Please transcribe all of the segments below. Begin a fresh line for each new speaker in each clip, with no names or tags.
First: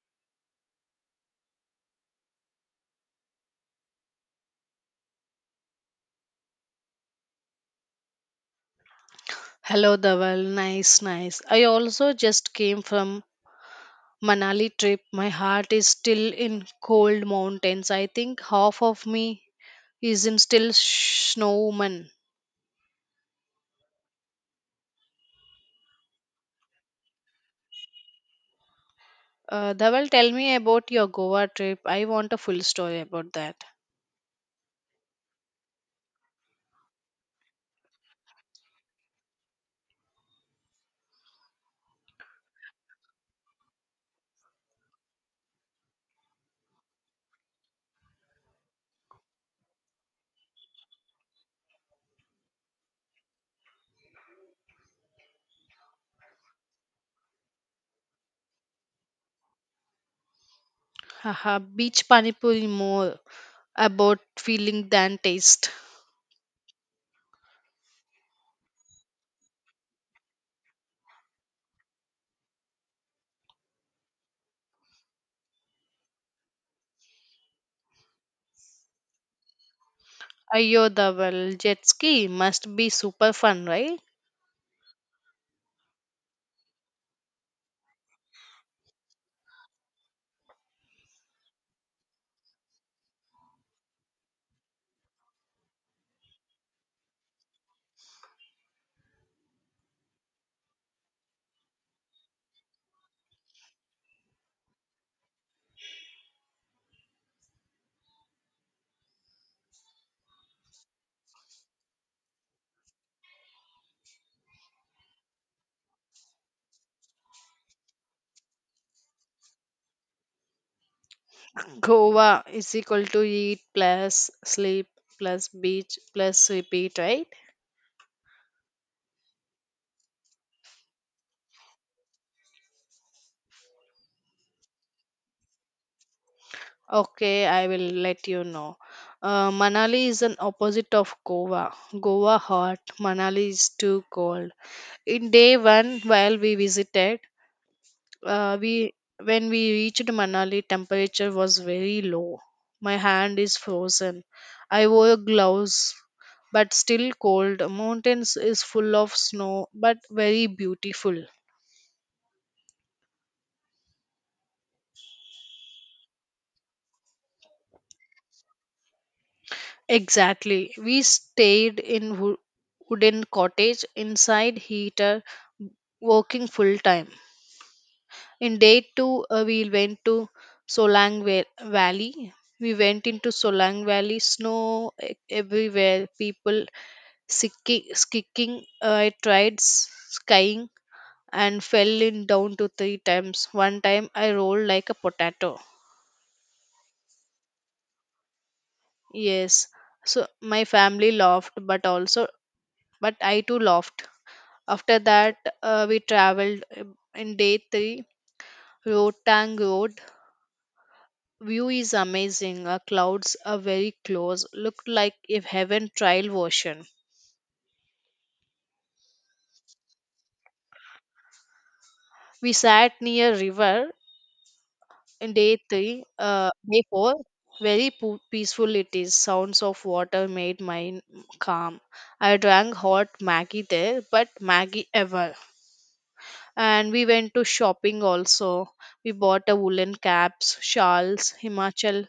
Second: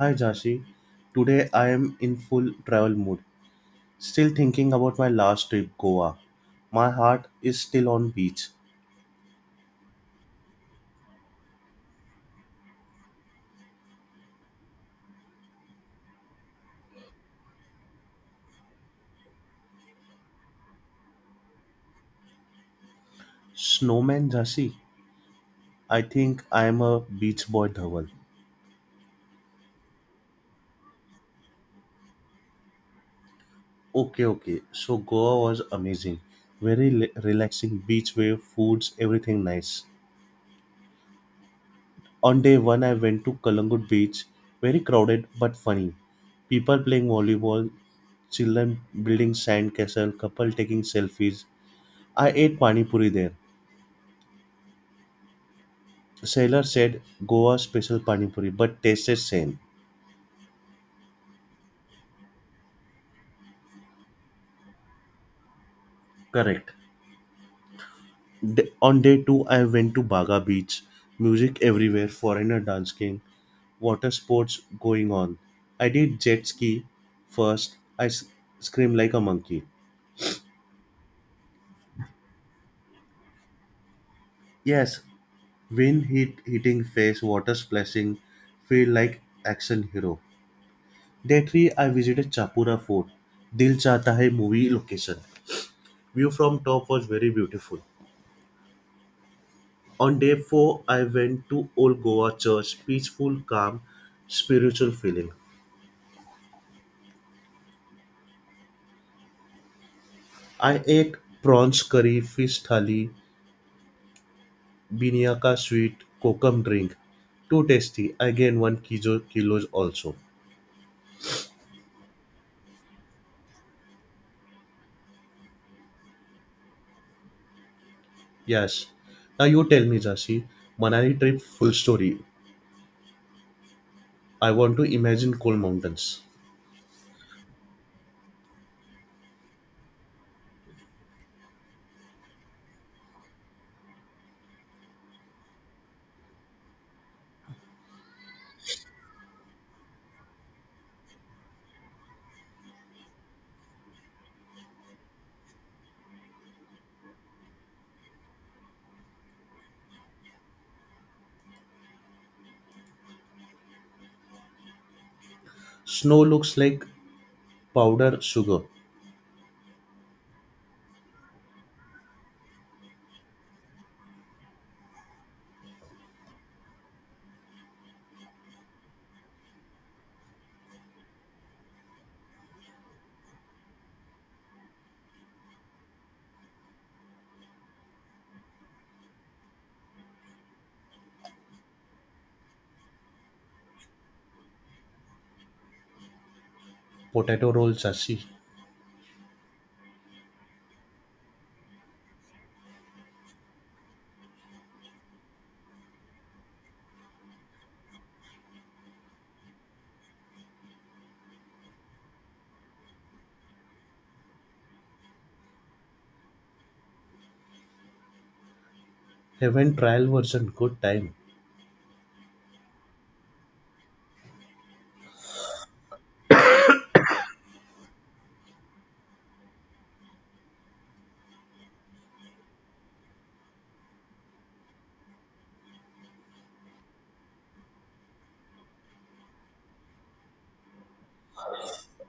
Hi Jashi, today I am in full travel mood. Still thinking about my last trip Goa. My heart is still on beach.
Hello, Dhaval. Nice, nice. I also just came from Manali trip. My heart is still in cold mountains. I think half of me is in still snowman.
Snowman Jashi, I think I am a beach boy Dhaval.
Dhaval, tell me about your Goa trip. I want a full story about that.
Okay, okay. So Goa was amazing. Very relaxing beach wave, foods, everything nice. On day 1 I went to Kalangut beach. Very crowded but funny. People playing volleyball, children building sand castle, couple taking selfies. I ate pani puri there. Sailor said Goa special pani puri, but tasted same.
Haha, beach panipuri more about feeling than taste.
Correct. On day two, I went to Baga Beach. Music everywhere, foreigner dance king, water sports going on. I did jet ski first. I screamed like a monkey.
Ayo, Dhaval, jet ski must be super fun, right?
Yes, wind hitting face, water splashing, feel like action hero. Day three, I visited Chapura Fort. Dil Chata Hai movie location. View from top was very beautiful. On day four, I went to Old Goa Church, peaceful, calm, spiritual feeling. I ate prawns curry, fish thali, binyaka sweet, kokum drink. Too tasty. Again, 1 kilo kilos also.
Goa is equal to eat plus sleep plus beach plus repeat, right?
Yes. Now you tell me, Jasi, Manali trip full story. I want to imagine cold mountains.
Okay, I will let you know. Manali is an opposite of Goa. Goa hot, Manali is too cold. In day one, while we visited, we when we reached Manali, temperature was very low. My hand is frozen. I wore gloves, but still cold. Mountains is full of snow, but very beautiful.
Snow looks like powdered sugar.
Exactly. We stayed in wooden cottage inside heater working full time. In day 2 we went to Valley. We went into Solang Valley snow everywhere people skiing. I tried skiing and fell in down to 3 times. One time I rolled like a potato.
Potato roll, Jasi.
Yes. So my family laughed but I too laughed. After that, we traveled in day three, Rotang Road. View is amazing. Our clouds are very close. Looked like if heaven trial version.
Heaven trial version, good time.
We sat near river in day three, day four. Very peaceful it is. Sounds of water made mine calm. I drank hot Maggie there, but Maggie ever. And we went to shopping also. We bought a woolen caps, shawls, Himachal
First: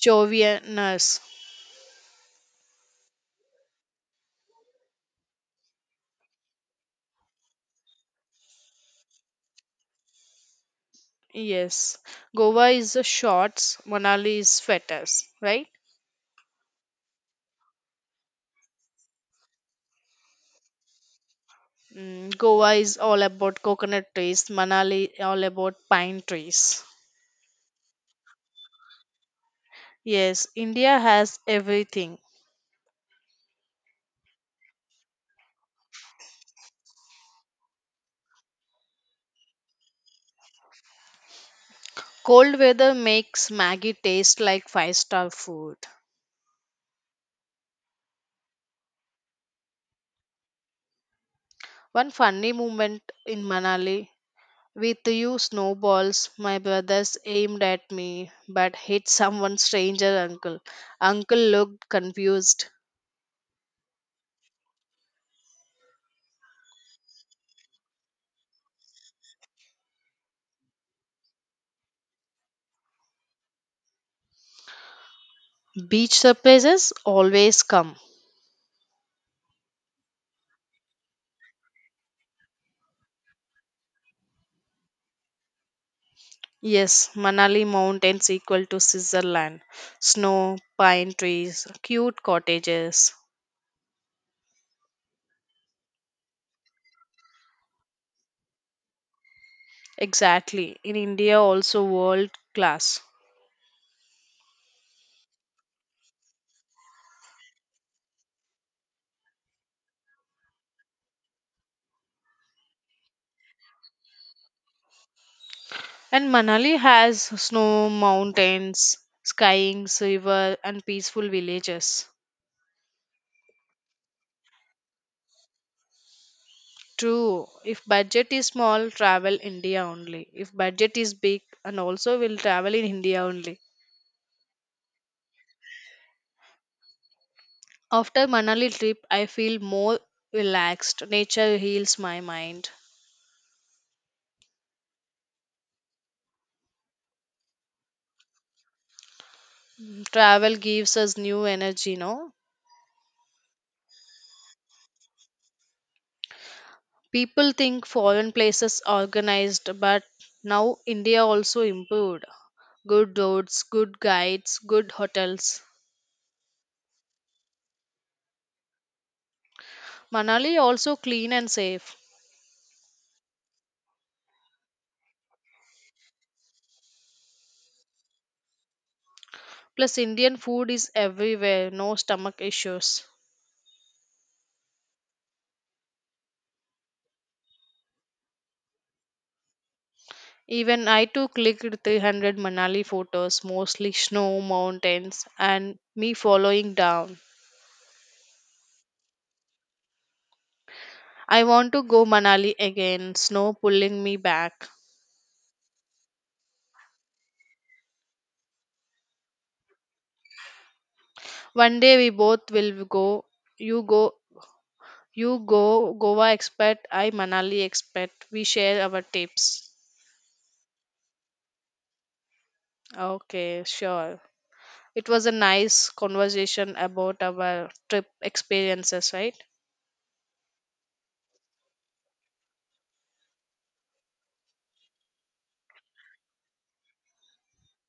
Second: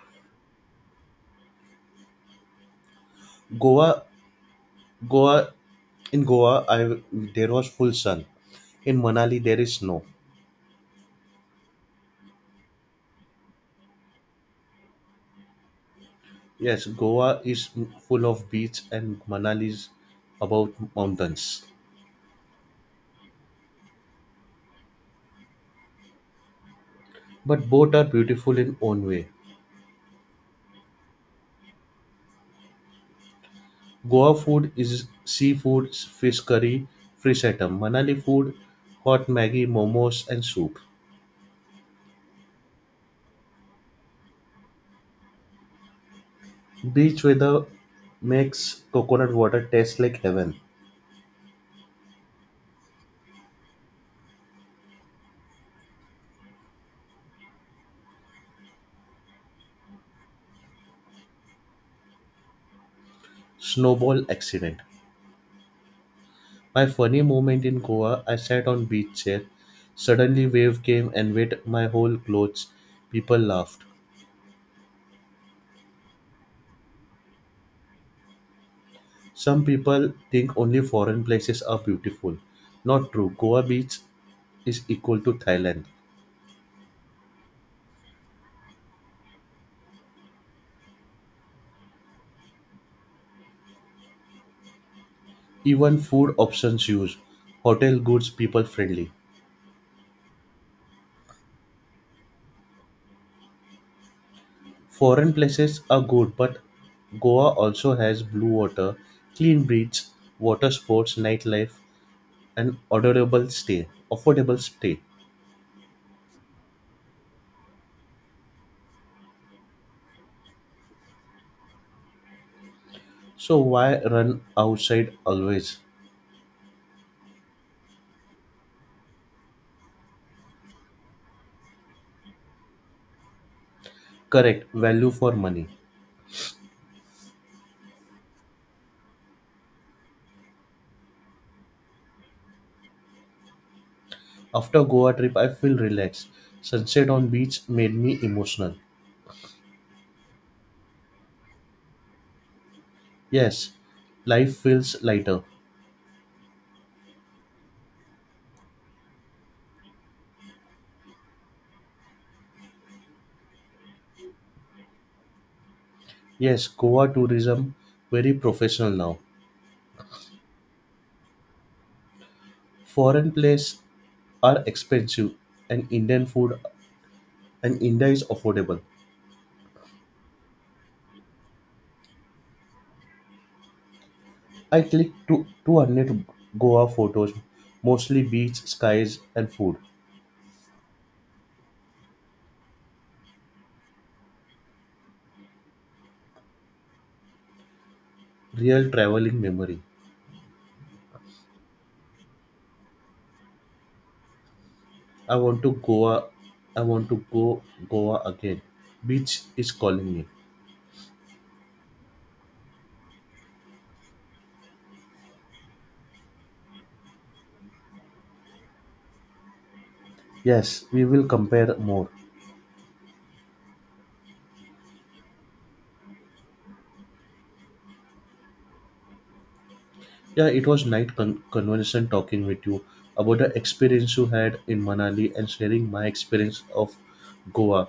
Chauvinus.
Goa Goa, in Goa, I there was full sun. In Manali, there is snow.
Yes. Goa is a shorts, Manali is fetters, right?
Yes, Goa is full of beach, and Manali is about mountains.
Mm, Goa is all about coconut trees, Manali all about pine trees.
But both are beautiful in own way.
Yes, India has everything.
Goa food is seafood, fish curry, fish item. Manali food, hot maggi, momos, and soup.
Cold weather makes Maggie taste like five-star food.
Beach weather makes coconut water taste like heaven.
One funny moment in Manali with you snowballs my brothers aimed at me but hit someone stranger uncle. Uncle looked confused.
Snowball accident. My funny moment in Goa, I sat on beach chair. Suddenly wave came and wet my whole clothes. People laughed.
Beach surprises always come.
Some people think only foreign places are beautiful. Not true. Goa beach is equal to Thailand.
Yes, Manali mountains equal to Switzerland. Snow, pine trees, cute cottages.
Even food options used. Hotel goods people friendly.
Exactly. In India also world class.
Foreign places are good, but Goa also has blue water, clean beach, water sports, nightlife, and adorable stay, affordable stay.
And Manali has snow, mountains, skiing, river and peaceful villages.
So why run outside always?
True. If budget is small, travel India only. If budget is big and also will travel in India only.
Correct, value for money.
After Manali trip, I feel more relaxed. Nature heals my mind.
After Goa trip I feel relaxed. Sunset on beach made me emotional.
Mm, travel gives us new energy, no?
Yes, life feels lighter.
People think foreign places organized, but now India also improved. Good roads, good guides, good hotels.
Yes, Goa tourism very professional now.
Manali also clean and safe.
Foreign places are expensive and Indian food and India is affordable.
Plus Indian food is everywhere, no stomach issues.
I clicked two 200 Goa photos, mostly beach, skies and food.
Even I too clicked 300 Manali photos, mostly snow, mountains, and me following down.
Real traveling memory.
I want to go Manali again, snow pulling me back.
I want to Goa. I want to go Goa again. Beach is calling me.
One day we both will go. You go, you go Goa expert, I Manali expert. We share our tips.
Yes, we will compare more.
Okay, sure. It was a nice conversation about our trip experiences, right?
Yeah, it was nice conversation talking with you about the experience you had in Manali and sharing my experience of Goa.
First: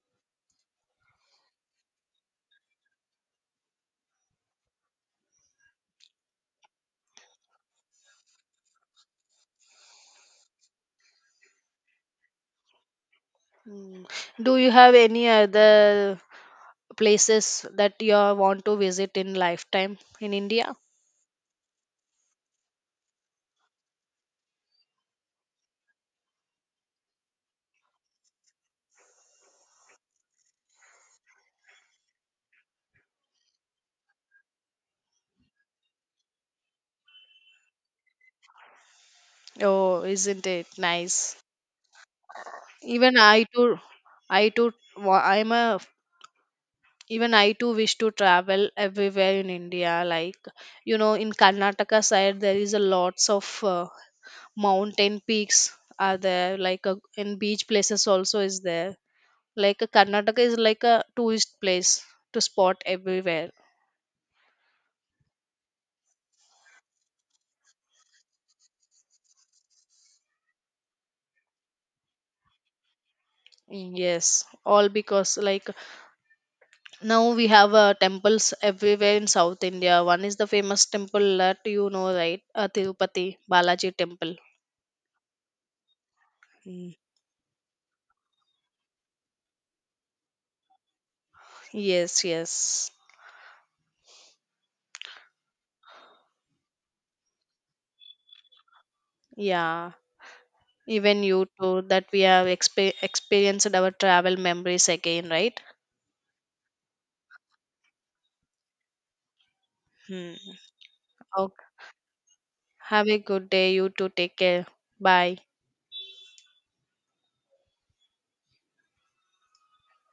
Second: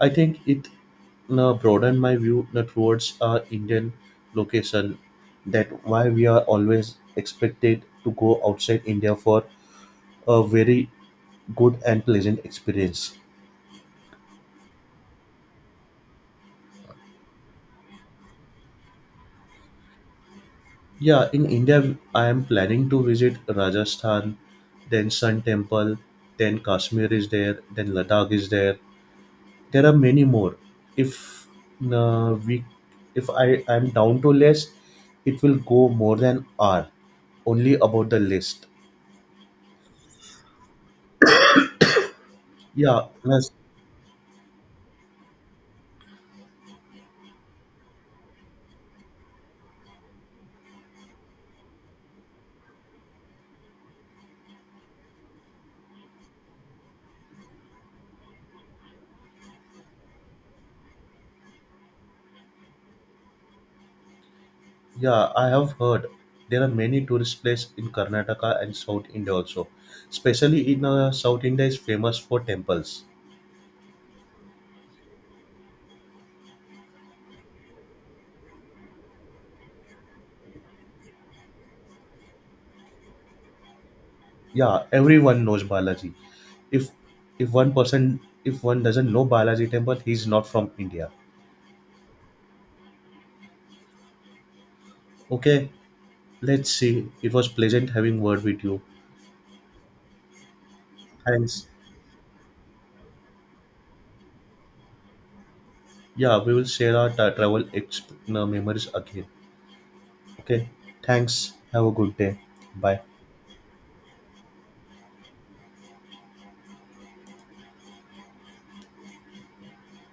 I think it broadened my view towards our Indian location. That why we are always expected to go outside India for a very good and pleasant experience.
Mm. Do you have any other places that you want to visit in lifetime in India?
Yeah, in India, I am planning to visit Rajasthan, then Sun Temple, then Kashmir is there, then Ladakh is there. There are many more. If uh, we, if I am down to list, it will go more than hour only about the list.
Oh, isn't it nice?
Yeah,
Even
yes.
I too, wa- I'm a even I too wish to travel everywhere in India, like, you know, in Karnataka side there is a lots of uh, mountain peaks are there, like, in beach places also is there, like, Karnataka is like a tourist place to spot everywhere.
Yeah, I have heard there are many tourist places in Karnataka and South India also. Especially in South India is famous for temples.
Yes, all because like now we have temples everywhere in South India. One is the famous temple that you know, right? Tirupati Balaji temple.
Yeah, everyone knows Balaji. if
Mm.
if one person, if one doesn't know Balaji Temple, he's not from India.
Yes, yes.
Okay, let's see. It was pleasant having word with you.
Yeah. Even you
Thanks.
too, that we have experienced our travel memories again, right?
Yeah, we will share our travel memories again.
Hmm.
Okay. Thanks.
Okay.
Have a good day. Bye.
Have a good day. You too. Take care. Bye.